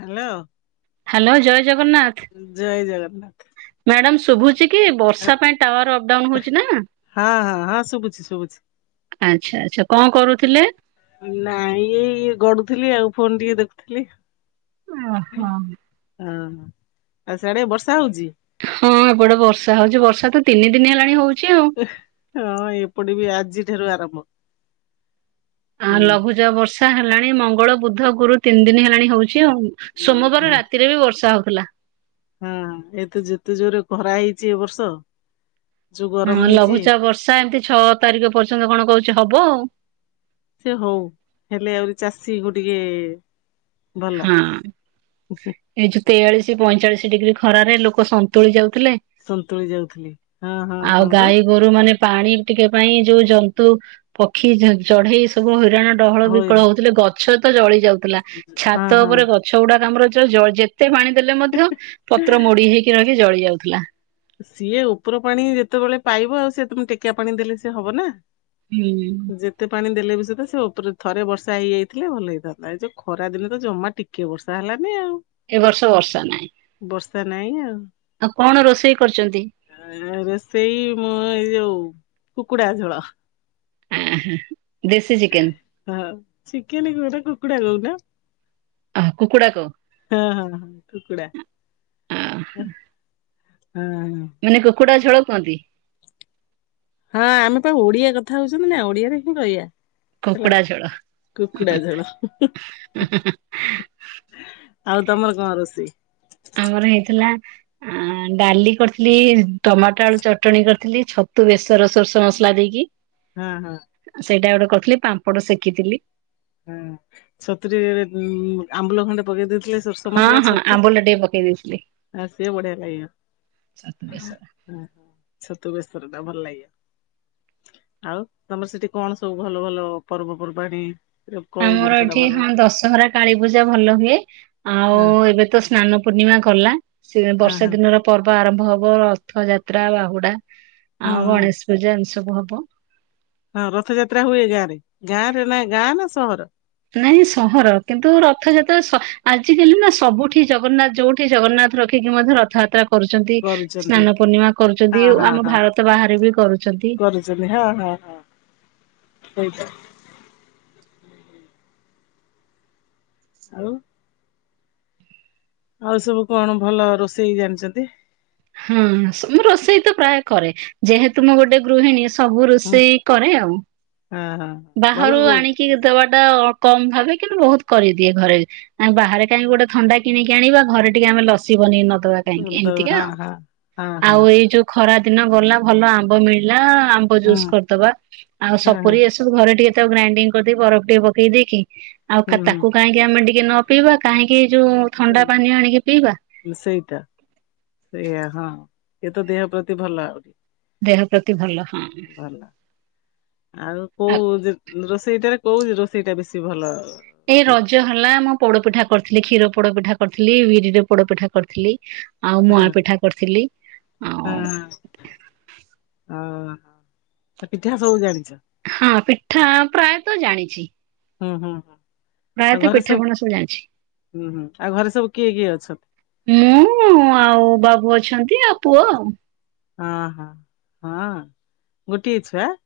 Hello. Hello ଜୟ Jagannath Jagannath. Madam ଶୁଭୁଛି କି ବର୍ଷା ପାଇଁ ଟାୱାର ଅପଡାଉନ ହଉଛି ନା। ହଁ ହଁ ହଁ ଶୁଭୁଛି ଶୁଭୁଛି। ଅଚ୍ଛା ଆଚ୍ଛା କଣ କରୁଥିଲେ? ନାଇଁ ଇଏ ଇ ଗଡୁଥିଲି ଆଉ ଫୋନ ଟିକେ ଦେଖୁଥିଲି। ଓହୋ। ଓ ଆଉ ସେଆଡେ ବର୍ଷା ହଉଚି? ହଁ ଏପଟେ ବର୍ଷା ହଉଛି ବର୍ଷା ତ ତିନି ଦିନ ହେଲାଣି ହଉ ହଁ ଏପଟ ବି ଆଜିଠାରୁ ଆରମ୍ଭ। ଆ ହୁଁ ଲଘୁଚାପ ବର୍ଷା ହେଲାଣି ମଙ୍ଗଳ ବୁଧ ଗୁରୁ ତିନି ଦିନ ହେଲାଣି ହଉ ଚି ଆଉ ହଁ ସୋମବାର ରାତିରେ ବି ବର୍ଷା ହଉଥିଲା। ହଁ ଏତ ଯେତେ ଜୋରେ ଖରା ହେଇଛି ଏ ବର୍ଷ। ଯୋଉ ଗରମ ହଁ ହେଇଛି ଲଘୁଚାପ ବର୍ଷା ଏମିତି ଛଅ ତାରିଖ ପର୍ଯ୍ୟନ୍ତ କଣ କହୁଛି ହବ ଆଉ। ସେ ହଉ ହେଲେ ଆହୁରି ଚାଷୀ କୁ ଟିକେ ଭଲ ହଁ ଏଇ ଯୋଉ ତେୟାଳିଶ ପଇଁଚାଳିଶ ଡିଗ୍ରୀ ଖରାରେ ଲୋକ ସନ୍ତୁଳି ଯାଉ ସନ୍ତୁଳି ଯାଉଥିଲି ହଁ ହଁ ଆଉ ହଁ ପା। ଗାଈ ଗୋରୁ ମାନେ ପାଣି ଟିକେ ପାଇଁ ଯୋଉ ଜନ୍ତୁ ପକ୍ଷୀ ଚଢେଇ ସବୁ। ହଁ ଡହଳ ହଇ ବିକଳ ହଉଥିଲେ ଗଛ ତ ଜଳି ଯାଉଥିଲା ହଁ ଛାତ ହଁ ଉପରେ ଗଛ ଗୁଡା। ଆମର ଯେତେ ପାଣି ଦେଲେ ମଧ୍ୟ ପତ୍ର ମୋଡି ହେଇକି ରହିକି ଜଳି ଯାଉଥିଲା। ସିଏ ଉପର ପାଣି ଯେତେବେଳେ ପାଇବ ଆଉ ସି ତମେ ଟେକିଆ ପାଣି ଦେଲେ ସିଏ ହବ ନା। ହୁଁ ଉଁ। ଯେତେ ପାଣି ଦେଲେ ବି ସହିତ ସେ ଉପରେ ଥରେ ବର୍ଷା ହେଇଯାଇଥିଲେ ଭଲ ହେଇଥାନ୍ତା ଏ ଯଉ ଖରା ଦିନେ ତ ଜମା ଟିକେ ବର୍ଷା ହେଲାନି ଆଉ। ଏବର୍ଷ ବର୍ଷା ନାଇଁ। ସେ ନାଇଁ ଆଉ। ଆଉ କଣ ରୋଷ ରୋଷେଇ ମୁଁ ଏଇ ଯୋଉ କୁକୁଡ଼ା ଝୋଳ। ଏଁ ହଁ। ହଁ ଚିକେନ କୁ ନା କୁକୁଡା କହୁନ। କୁକୁଡାକୁ ହଁ ହଁ ହଁ କୁକୁଡ଼ା। ଆ ହଁ ମାନେ କୁକୁଡ଼ା ଝୋଳ କୁହନ୍ତି। ହଁ ଆମେ ପା ଓଡିଆ କଥା ହଉଛନ୍ତି ନା ଓଡିଆରେ ହିଁ କହିବା। ହେଲା କୁକୁଡ଼ା ଝୋଳ। କୁକୁଡା ଝୋଳ ଆଉ ତମର କଣ ରୋଷେଇ? ଆମର ହେଇଥିଲା ଆ ଡାଲି କରିଥିଲି ଟମାଟୋ ଆଳୁ ଚଟଣି କରିଥିଲି ଛତୁ ବେସର ସୋରିଷ ମସଲା ଦେଇକି ହଁ ହଁ ସେଇଟା ଗୋଟେ କରିଥିଲି ପାମ୍ପଡ ସେକିଥିଲି। ହଁ ଛତୁ ରେ ଆମ୍ବୁଲ ଖଣ୍ଡେ ପକେଇଦେଇଥି ହଁ ହଁ ଆମ୍ବୁଲ ଟେ ପକେଇ ଦେଇ ଆ ସେ ବଢିଆ ଛତୁ ଖାଇବା। ବେସର ହଁ ଛତୁ ବେଶର ଟା ଭଲ ଲାଗେ। ଆଉ ତମର ସେଠି କଣ ସବୁ ଭଲ ଭଲ ପର୍ବପର୍ବାଣିୀ। କହୁ ଆମର ଏଠି ହଁ ଦଶହରା କାଳୀ ପୂଜା ଭଲ ହୁଏ ଆଉ ହଁ ଏବେ ତ ସ୍ନାନ ପୂର୍ଣ୍ଣିମା ଗଲା। ସେ ହଁ ବର୍ଷା ହଁ ଦିନର ପର୍ବ ଆରମ୍ଭ ହବ ରଥ ଯାତ୍ରା ବାହୁଡା ହୁଁ ଆଉ ହୁଁ ଗଣେଶ ପୂଜା ଏମିତି ସବୁ ହବ। ହଁ ରଥଯାତ୍ରା ହୁଏ ଗାଁ ରେ ଗାଁ ରେ ନା ଗାଁ ନା ସହର। ନାଇଁ ସହର କିନ୍ତୁ ରଥଯାତ୍ରା ଆଜିକାଲି ନା ସବୁଠି ଜଗନ୍ନାଥ ଯୋଉଠି ଜଗନ୍ନାଥ ରଖିକି ମଧ୍ୟ ରଥଯାତ୍ରା। କରୁଛନ୍ତି କରୁଛନ୍ତି ସ୍ନାନ ପୂର୍ଣ୍ଣିମା ହଁ କରୁଛନ୍ତି ଓ ହଁ ଆମ ହଁ ଭାରତ ବାହାରେ ବି କରୁଛନ୍ତି। ହଁ ହେଇଟା। ଆଉ? ଆଉ ସବୁ କଣ ଭଲ ରୋଷେଇ ଜାଣିଛନ୍ତି? ହଁ ମୁଁ ରୋଷେଇ ତ ପ୍ରାୟ କରେ, ଯେହେତୁ ମୁଁ ଗୋଟେ ଗୃହିଣୀ ସ ସବୁ ହୁଁ ରୋଷେଇ କରେ ଆଉ। ହଁ ହଁ ଭଲ ବାହାରୁ କହୁଛି ଆଣିକି ଦବା କମ ଭାବେ କିନ୍ତୁ ବହୁତ କରିଦିଏ ଘରେ ବାହାରେ କାହିଁକି ଗୋଟେ ଥଣ୍ଡା କିଣିକି ଆଣିବା ଘରେ ଟିକେ ଆମେ ଲସି ବନେଇ ନବ ବା କାହିଁକି ତ ଏମିତିକା ହଁ ଆଉ, ହଁ ହଁ ହଁ ଆଉ ଏଇ ହଁ ଯୋଉ ଖରା ଦିନ ଗଲା ଭଲ ଆମ୍ବ ମିଳିଲା ଆମ୍ବ ଜୁସ୍ ହୁଁ କରିଦବା ଆଉ ହଁ ହଁ ସପୁରି ଏସବୁ ଘରେ ଟିକେ ତାକୁ ଗ୍ରାଇଣ୍ଡିଙ୍ଗ କରିଦେଇକି ବରଫ ଟିକେ ପକେଇ ଦେଇକି ଆଉ ହୁଁ ତାକୁ କାହିଁକି ଆମେ ଟିକେ ନ ପିଇବା କାହିଁକି ଯୋଉ ଥଣ୍ଡା ପାନୀୟ ଆଣିକି ପିଇବା। ହୁଁ ସେଇଟା ସେଇଆ ହଁ ଏ ତ ଦେହ ପ୍ରତି ଭଲ ଆହୁରି। ଦେହ ପ୍ରତି ଭଲ। ହଁ ଭଲ, ଆଉ କୋଉ ରୋଷେଇଟାରେ କୋଉ ରୋଷେଇ ଟା ବେଶୀ ଭଲ? ଏଇ ରୋଷେଇ? ରଜ ହେଲା ଆମ ପୋଡପିଠା। କରିଥିଲି କ୍ଷୀର ପୋଡପିଠା କରିଥିଲି, ବିରିରେ ପୋଡପିଠା କରିଥିଲି। ଆଉ ହଁ ମୁଆଁ ପିଠା କରିଥିଲି, ହଁ ଆଉ ତ ପିଠା ସବୁ ଜାଣି ହଁ ପିଠା ପ୍ରାୟତ ଜାଣିଛି। ହୁଁ ହୁଁ ହୁଁ। ଆଉ ପ୍ରାୟତଃ ଘରେ ପିଠା ପଣା ସବୁ ଜାଣିଛି। ହୁଁ ହୁଁ ଆଉ ଘରେ ସବୁ କିଏ କିଏ ଅଛନ୍ତି? ମୁଁ ଆଉ ବାବୁ ଅ ଅଛନ୍ତି ଆଉ ପୁଅ ଆଉ। ହଁ ହୋ ହଁ, ଗୋଟିଏ ଛୁଆ?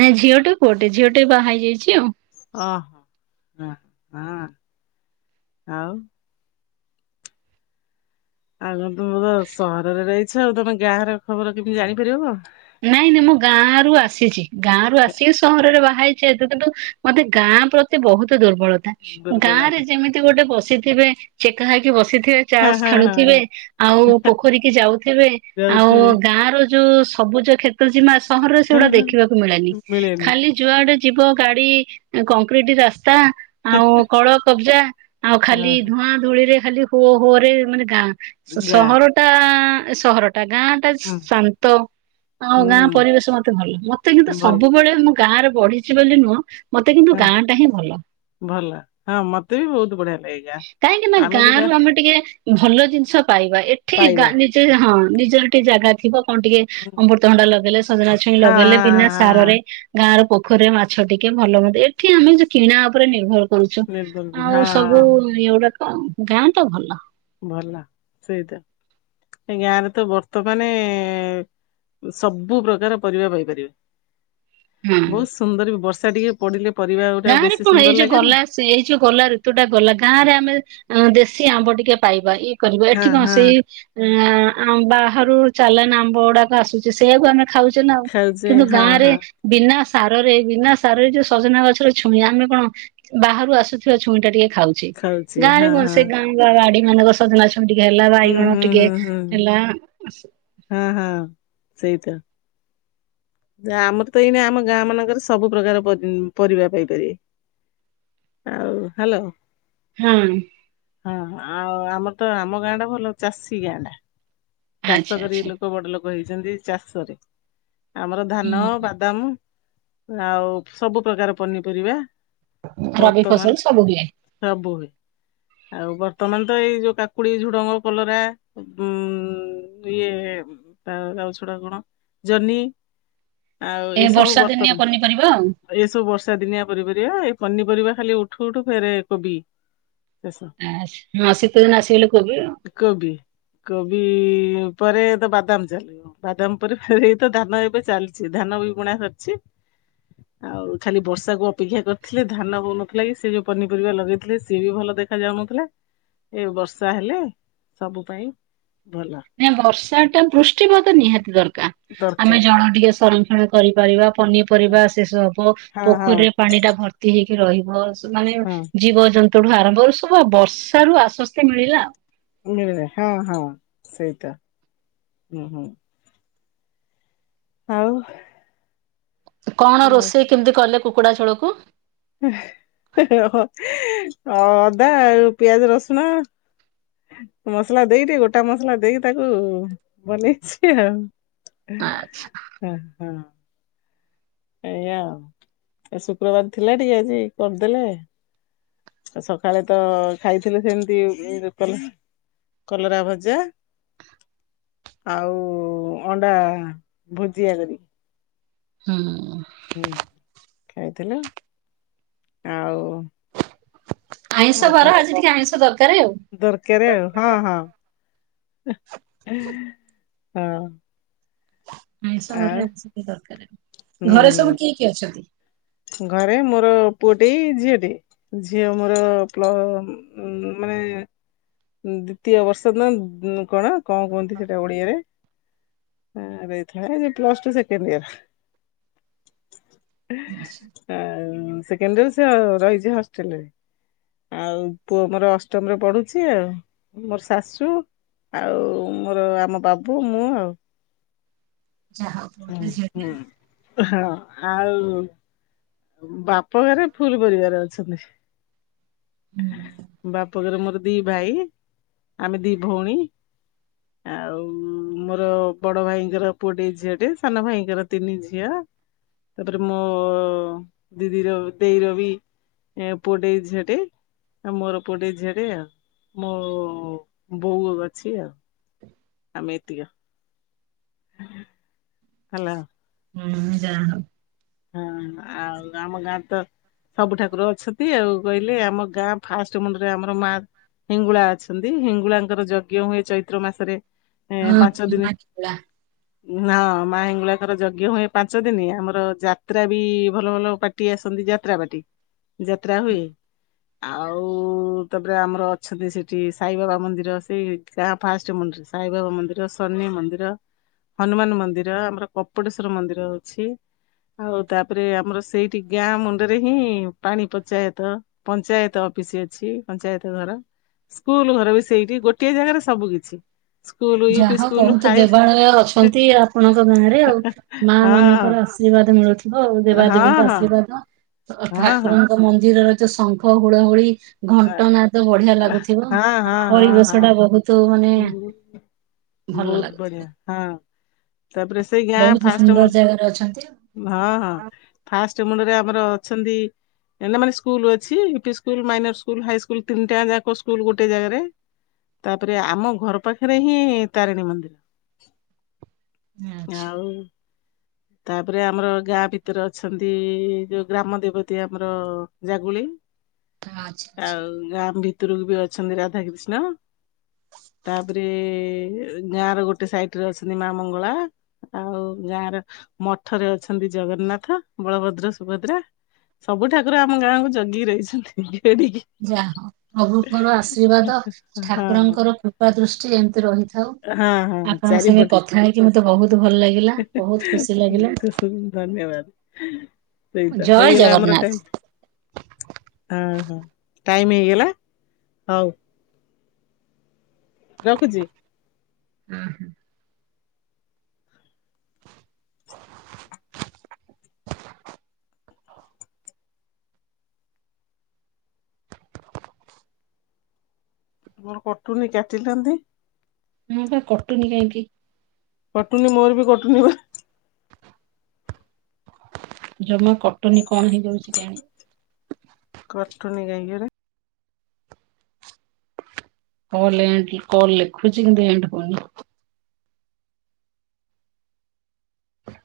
ନାଇଁ ଝିଅଟେ ପୁଅ ଟେ ଝିଅ ଟେ ବାହା ହେଇଯାଇଛି ଆଉ। ଓହୋ ହ ହଁ, ଆଉ? ଆଉ ତମେ ତ ସହରରେ ରହିଛ ଆଉ ତମେ ଗାଁ ର ଖବର କେମିତି ଜାଣିପାରିବ କଣ? ନାଇଁ ନାଇଁ ମୁଁ ଗାଁ ରୁ ଆସିଛି, ଗାଁ ରୁ ଆସିକି ସହରରେ ବାହା ହେଇଛି ସେତୁ କିନ୍ତୁ ମତେ ଗାଁ ପ୍ରତି ବହୁତ ଦୁର୍ବଳତା, ଦୁର୍ବଳ ଗାଁ ରେ ଯେମିତି ଗୋଟେ ବସି ଥିବେ ଚେକା ହେଇକି ବସି ଥିବେ, ହଁ ତାସ ହଁ ହଁ ଖେଳୁଥିବେ, ଆଉ ପୋଖରୀ କି ଯାଉଥିବେ, ଆଉ ଯାଉଥିବେ ଗାଁ ର ଯୋଉ ସବୁଜ କ୍ଷେତ୍ର ସୀମା ସହରରେ ହଁ, ସେଗୁଡା ହଁ, ଦେଖିବାକୁ ମିଳେନି, ମିଳେନି। ଖାଲି ଯୁଆଡେ ଯିବ ଗାଡି କଂକ୍ରିଟ ରାସ୍ ରାସ୍ତା ଆଉ କଳ କବଜା ଆଉ ହଁ ଖାଲି ହଁ, ଧୂଆଁ ଧୂଳିରେ ଖାଲି ହୋ ହୋ ରେ ମାନେ ଗାଁ ଗାଁ ସହର ଟା ସହର ଗାଁ ଟା ହୁଁ ଶାନ୍ତ ଆଉ ଗାଁ ହୁଁ ପରିବେଶ ମତେ ଭଲ ମତେ କିନ୍ତୁ ଭଲ ସବୁବେଳେ ମ ମୁଁ ଗାଁରେ ବଢିଛି ବୋଲି ନୁହଁ ମତେ କିନ୍ତୁ ହଁ। ଗାଁ ଟା ହିଁ ଭଲ। ଭଲ ହଁ ମତେ ବି ବହୁତ ବଢିଆ ଲାଗେ ଗାଁ, କାହିଁକି ନା ଆମେ ବି ରୁ ଗାଁ ଟିକେ ଭଲ ଜିନିଷ ପାଇବା ଏଠି ପାଇବା। ଗାଁ, ନିଜେ ହଁ ନିଜର ଟିକେ ଜାଗା ଥିବ କଣ ଟିକେ ହଁ ଅମୃତଭଣ୍ଡା ଲଗେଇଲେ ସଜନା ଛୁଇଁ ହଁ ଲଗେଇଲେ ହଁ ବିନା ସାର ରେ ହଁ ଗାଁର ପୋ ପୋଖରୀ ରେ ମାଛ ଟିକେ ଭଲ ମନ୍ଦ ଏଠି ଆମେ ଯଉ କିଣା ଉପରେ ନିର୍ଭର କରୁଛୁ, ନିର୍ମଲ ହଁ ଆଉ ସବୁ ଏଗୁଡାକ ଗାଁ ତ ଭଲ। ଭଲ ସେଇଟା ଏ ଗାଁରେ ତ ବର୍ତ୍ତମାନ ସବୁ ପ୍ରକାର ପରିବା ପାଇପାରିବା, ହଁ। ବହୁତ ସୁନ୍ଦର ବି ବର୍ଷା ଟିକେ ପଡିଲେ ପରିବା ଗୁଟା ଗାଁ ରେ ବେଶୀ କଣ ଏଇ ସୁନ୍ଦର ଯୋଉ ଲାଗେନି ଗଲା ସେଇ ଯୋଉ ଗଲା ଋତୁ ଟା ଗଲା ଗାଁ ରେ ଆମେ ଅ ଦେଶୀ ଆମ୍ବ ଟିକେ ପାଇବା ଇଏ କରିବା ହଁ ଏଠି କଣ ହଁ। ସେଇ ଅ ଆ ବାହାରୁ ଚାଲାନ ଆମ୍ବ ଗୁଡାକ ଆସୁଛି, ସେଇଆକୁ ଆମେ ଖାଉଛେ ନାଉ, ଖାଉଛେ କିନ୍ତୁ ହଁ ଗାଁ ରେ ହଁ ବିନା ସାରରେ ବିନା ସାରରେ ଯୋଉ ସଜନା ଗଛ ଛୁଇଁ ଆମେ କଣ ବାହାରୁ ଆସୁଥିବା ଛୁଇଁ ଟା ଟିକେ ଖାଉଛେ ଗାଁରେ ହଁ କଣ ହଁ ସେ ଗାଁ ବା ବାଡି ମାନଙ୍କ ସଜନା ଛୁ ଟିକେ ହେଲା ହୁଁ ବାଇଗଣ ହୁଁ ଟିକେ ହୁଁ ହୁଁ। ହେଲା ହଁ ହଁ ସେଇ ତ ଆ ଆମର ତ ଏଇନା ଆମ ଗାଁ ମାନଙ୍କରେ ସବୁ ପ୍ରକାର ପରିବା ପାଇପାରିବେ। ଆଉ ହ୍ୟାଲୋ। ହଁ। ହଁ ଆଉ ଆମର ତ ଆମ ଗାଁ ଟା ଭଲ ଚାଷୀ ଗାଁ ଟା। ଚାଷ ଆଚ୍ଛା କରି ଆଚ୍ଛା ଲୋକ ବଡ ଲୋକ ହେଇଛନ୍ତି ଚାଷରେ ଆମର ଧାନ ହୁଁ ବାଦାମ ଆଉ ସବୁ ପ୍ରକାର ପନିପରିବା ରବି ଫସଲ ବର୍ତ୍ତମାନ ସବୁ ହୁଏ ସବୁ ହୁଏ। ଆଉ ବ ତମେ ତ ଏଇ ଯୋଉ କାକୁଡି ଝୁଡ଼ଙ୍ଗ କଲରା ଉ ଇଏ ତା ଗାଉଛଡା କଣ ଜହ୍ନି। ଆଉ ଏ ଏସବୁ ବର୍ଷା ଦିନିଆ ବର୍ତ୍ତମାନ ପନିପରିବା ଆଉ। ଏସବୁ ବର୍ଷା ଦିନିଆ ପନି ପରିବା। ପନିପରିବା ଖାଲି ଉଠୁ ଉଠୁ ଫେରେ କୋବି ଶେଷ ଆ, ହଁ ଶୀତ ଦିନ ଆସିଗଲେ କୋବି କୋବି କୋବି ପରେ ତ ବାଦାମ ଚାଲିବ ବାଦାମ ପରେ ଫେରେ ଏଇତ ଧାନ ଏବେ ଚାଲିଛି ଧାନ ବି ବୁଣା ସରିଛି। ଆଉ ଖାଲି ବର୍ଷା କୁ ଅପେକ୍ଷା କରିଥିଲେ ଧାନ ହଉ ନଥିଲା କି ସେ ଯୋଉ ପନିପରିବା ଲଗେଇଥିଲେ ସିଏ ବି ଭଲ ଦେଖା ଯାଉନଥିଲା ଏ ବର୍ଷା ହେଲେ ସବୁ ପାଇଁ ଭଲ ନା ବର୍ଷା ଟା ବୃଷ୍ଟିପାତ ନିହାତି ଦରକାର ଆମେ ଦରକାର ଜଳ ଟିକେ ସଂରକ୍ଷଣ କରିପାରିବା ପନିପରିବା ଶେଷ ହବ ହଁ ହଁ ପୋଖରୀରେ ପାଣି ଟା ଭର୍ତି ହେଇକି ରହିବ। ସ ମାନେ ହଁ ଜୀବଜନ୍ତୁଠୁ ଆରମ୍ଭରୁ ସବୁ ଆଉ ବର୍ଷା ରୁ ଆସ୍ୱସ୍ତି ମିଳିଲା ଆଉ। ମିଳେ ହଁ ହଁ ସେଇଟା ହୁଁ ହୁଁ। ଆଉ। କଣ ଆଉ ରୋଷେଇ କେମିତି କଲେ କୁକୁଡା ଛୋଳକୁ? ଅଦା ଆଉ ପିଆଜ ରସୁଣ ମସଲା ଦେଇଦି ଗୋଟା ମସଲା ଦେଇକି ତାକୁ ବନେଇଛି ଆଉ। ଆଚ୍ଛା ହ ହଁ। ଏଇଆ ଆଉ ଶୁକ୍ରବାର ଥିଲା ଟିକେ ଆଜି କରିଦେଲେ ସକାଳେ ତ ଖାଇଥିଲେ ସେମିତି କଲେ କଲରା ଭଜା ଆଉ ଅଣ୍ଡା ଭୋଜିଆ ଦେଲି। ହୁଁ। ହୁଁ ଖାଇଥିଲୁ ଆଉ। ଆଇଁଷ ଆଉ ବାର ଆଜି ଟିକେ ଆଇଁଷ ଦରକାର ଆଉ। କଣ ଦରକାରେ ଆଉ ହଁ ହଁ। ହିଁ ହେ ହଁ। ଆଇଁସ ଆଉ ବାରରେ [unintelligible] ଦରକାର। ଘରେ ହୁଁ ସବୁ କିଏ କିଏ ଅଛନ୍ତି? ଘରେ ମୋର ପୁଅଟେଇ ଝିଅଟେ ଝିଅ ମୋର ପ୍ଲ ମାନେ [inaudible] ଦ୍ଵିତୀୟ ବର୍ଷ ଦିନ କଣ କଣ କୁହନ୍ତି ସେଟା ଓଡିଆରେ ଥିଲା ପ୍ଲସ୍ ଟୁ ସେକଣ୍ଡ ଇୟର ଆଛା। ଆଁ ସେଣ୍ଡ ଇଅର ସେ ରହିଛି ହଷ୍ଟେଲରେ। ଆଉ ପୁଅ ମୋର ଅଷ୍ଟମରେ ପଢୁଛି ଆଉ। ମୋର ଶାଶୁ ଆଉ ମୋର ଆମ ବାବୁ ମୁଁ ଆଉ। ହୁଁ ହୁଁ ହଁ। ଆଉ ବାପ ଘରେ ଫୁଲ ପରିବାର ଅଛନ୍ତି। ବାପ ଘରେ ମୋର ଦି ଭାଇ ଆମେ ଦି ଭଉଣୀ। ଆଉ ମୋର ବଡ ଭାଇଙ୍କର ପୁଅଟିଏ ଝିଅଟିଏ ସାନ ଭାଇଙ୍କର ତିନି ଝିଅ। ତାପରେ ମୋ ଦିଦିର ଦେଇ ର ବି ଏ ପଡେେଇ ଝଠେ ଆ ମୋର ପୁଅଟେ ଝିଅଟେ ଆ ମୋ ବୋଉ ଅଛି ଆଉ। ଆମେତିଆ ହେଲା! ହୁଁ ଯାହାଉ ହଁ ଆଉ ଆମ ଗାଁ ତ ସବୁ ଠାକୁର ଅଛନ୍ତି ଆଉ କହିଲେ ଆମ ଗାଁ ଫାଷ୍ଟ ମୁଣ୍ଡରେ ଆମର ମା ହିଙ୍ଗୁଳା ଅଛନ୍ତି, ହିଙ୍ଗୁଳାଙ୍କର ଯଜ୍ଞ ହୁଏ ଚୈତ୍ର ମାସରେ ଏ ହଁ ପାଞ୍ଚ ଦିନ ମାହିଙ୍ଗୁଳା ହଁ ମା ହିଙ୍ଗୁଳାଙ୍କର ଯଜ୍ଞ ହୁଏ, ପାଞ୍ଚ ଦିନ ଆମର ଯା ଯାତ୍ରା ବି ଭଲ ଭଲ ପାଟି ଆସନ୍ତି, ଯାତ୍ରା ପାଟି ଯାତ୍ରା ହୁଏ। ଆଉ ତାପରେ ଆମର ଅଛନ୍ତି ସେଠି ସାଇବାବା ମନ୍ଦିର ସେଇ ଗାଁ ଫାଷ୍ଟ ମନ୍ଦିର ସାଇବାବା ମନ୍ଦିର ସନି ମନ୍ଦିର ହନୁମାନ ମନ୍ଦିର ଆମର କପଟେଶ୍ଵର ମନ୍ଦିର ଅଛି। ଆଉ ତାପରେ ଆମର ସେଇଠି ଗାଁ ମୁଣ୍ଡରେ ହିଁ ପାଣି ପଞ୍ଚାୟତ ପଞ୍ଚାୟତ ଅଫିସ ଅଛି ପଞ୍ଚାୟତ ଘର ସ୍କୁଲ ଘର ବି ସେଇଠି ଗୋଟିଏ ଜାଗାରେ ସବୁ କିଛି ସ୍କୁଲ ୟୁପି ଯାହା ସ୍କୁଲ ବହୁତ ହାଇ ଦେବାଳୟ ଅଛନ୍ତି ଆପଣଙ୍କ ଗାଁ ରେ ଆଉ ମା ମାନଙ୍କର ହଁ ଆଶର୍ବାଦ ମିଳୁ ହଉଉ ହଁ ଦେବାଦେବୀଙ୍କ ହଁ ଆଶୀର୍ବାଦ ହଁ ହଁ। ଠାକୁରଙ୍କ ମନ୍ଦିରର ଯୋଉ ଶଙ୍ଖ ହୁଳ ହୁଳି ଘଣ୍ଟ ନାଦ ବଢିଆ ଲାଗୁଥିବ ହଁ ହଁ ହଁ ହଁ ପରିବେଶଟା ବହୁତ ମାନେ ଭଲ ବହୁତ ବଢିଆ ଲାଗୁଥିବ। ହଁ। ତାପରେ ସେଇ ଗାଁ ବହୁତ ଫାଷ୍ଟ ହଁ ସୁନ୍ଦର ଜାଗାରେ ଅଛନ୍ତି ହଁ ଫାଷ୍ଟ ରେ ଆମର ଅଛନ୍ତି, ମାନେ ସ୍କୁଲ ଅଛି UP school minor school high school ତିନିଟା ଯାକ ସ୍କୁଲ ଗୋଟେ ଜାଗାରେ ତାପରେ ଆମ ଘର ପାଖରେ ହିଁ ତାରିଣୀ ମନ୍ଦିର [inaudible] ଆଉ। ତାପରେ ଆମର ଗାଁ ଭିତରେ ଅଛନ୍ତି, ଯୋଉ ଗ୍ରାମ ଦେବତୀ ଆମର ଜାଗୁଳି [inaudible] ଆଚ୍ଛା। ଆଉ ଗଁ ଭିତରକୁ ବି ଅଛନ୍ତି ରାଧା କୃିଷ୍ଣ ତାପରେ ଗାଁ ର ଗୋଟେ ସାଇଟ୍ ରେ ଅଛନ୍ତି ମା ମଙ୍ଗଳା ଆଉ ଗାଁ ର ମଠରେ ଅଛନ୍ତି, ଜଗନ୍ନାଥ ବଳଭଦ୍ର ସୁଭଦ୍ରା ସବୁ ଠାକୁର ଆମ ଗାଁକୁ ଜଗିି କି ରହିଛନ୍ତି ଟିକେ ଯା ହଉ ପ୍ରଭୁଙ୍କର ଆଶୀର୍ବାଦ ହଁ ଠାକୁରଙ୍କର କୃପା ଦୃଷ୍ଟି ଏମିତି ରହିଥାଉ। ହଁ ହଁ ଆପଣଙ୍କ ସାଙ୍ଗେ ଚାରିପଟେ କଥା ଆଣିକି ମତେ ବହୁତ ଭଲ ଲାଗିଲା ବହୁତ ଖୁସି ଲାଗିଲା। ସେଇଟ ଜୟ ହେଇଗଲା ଆମର ଜଗନ୍ନାଥ। ଟାଇମ, ହଁ। ଟାଇମ ହେଇଗଲା ହଉ। ରଖୁଛି! ହୁଁ ହଁ। କଣ କଟୁନି କାଟଛନ୍ତି? ହଁ ବା କଟୁନି କାହିଁକି? କଟୁନି ମୋର ବି କଟୁନି ବା। ଜମା କଟନୀ କଣ ହେଇଯାଉଛି କେଣ? କଟୁନି କାହିଁକିରେ? କଲ ଏଣ୍ଡ କଲ ଲେଖୁଛି କଲ୍ ଏଣ୍ଡ ହଉନି।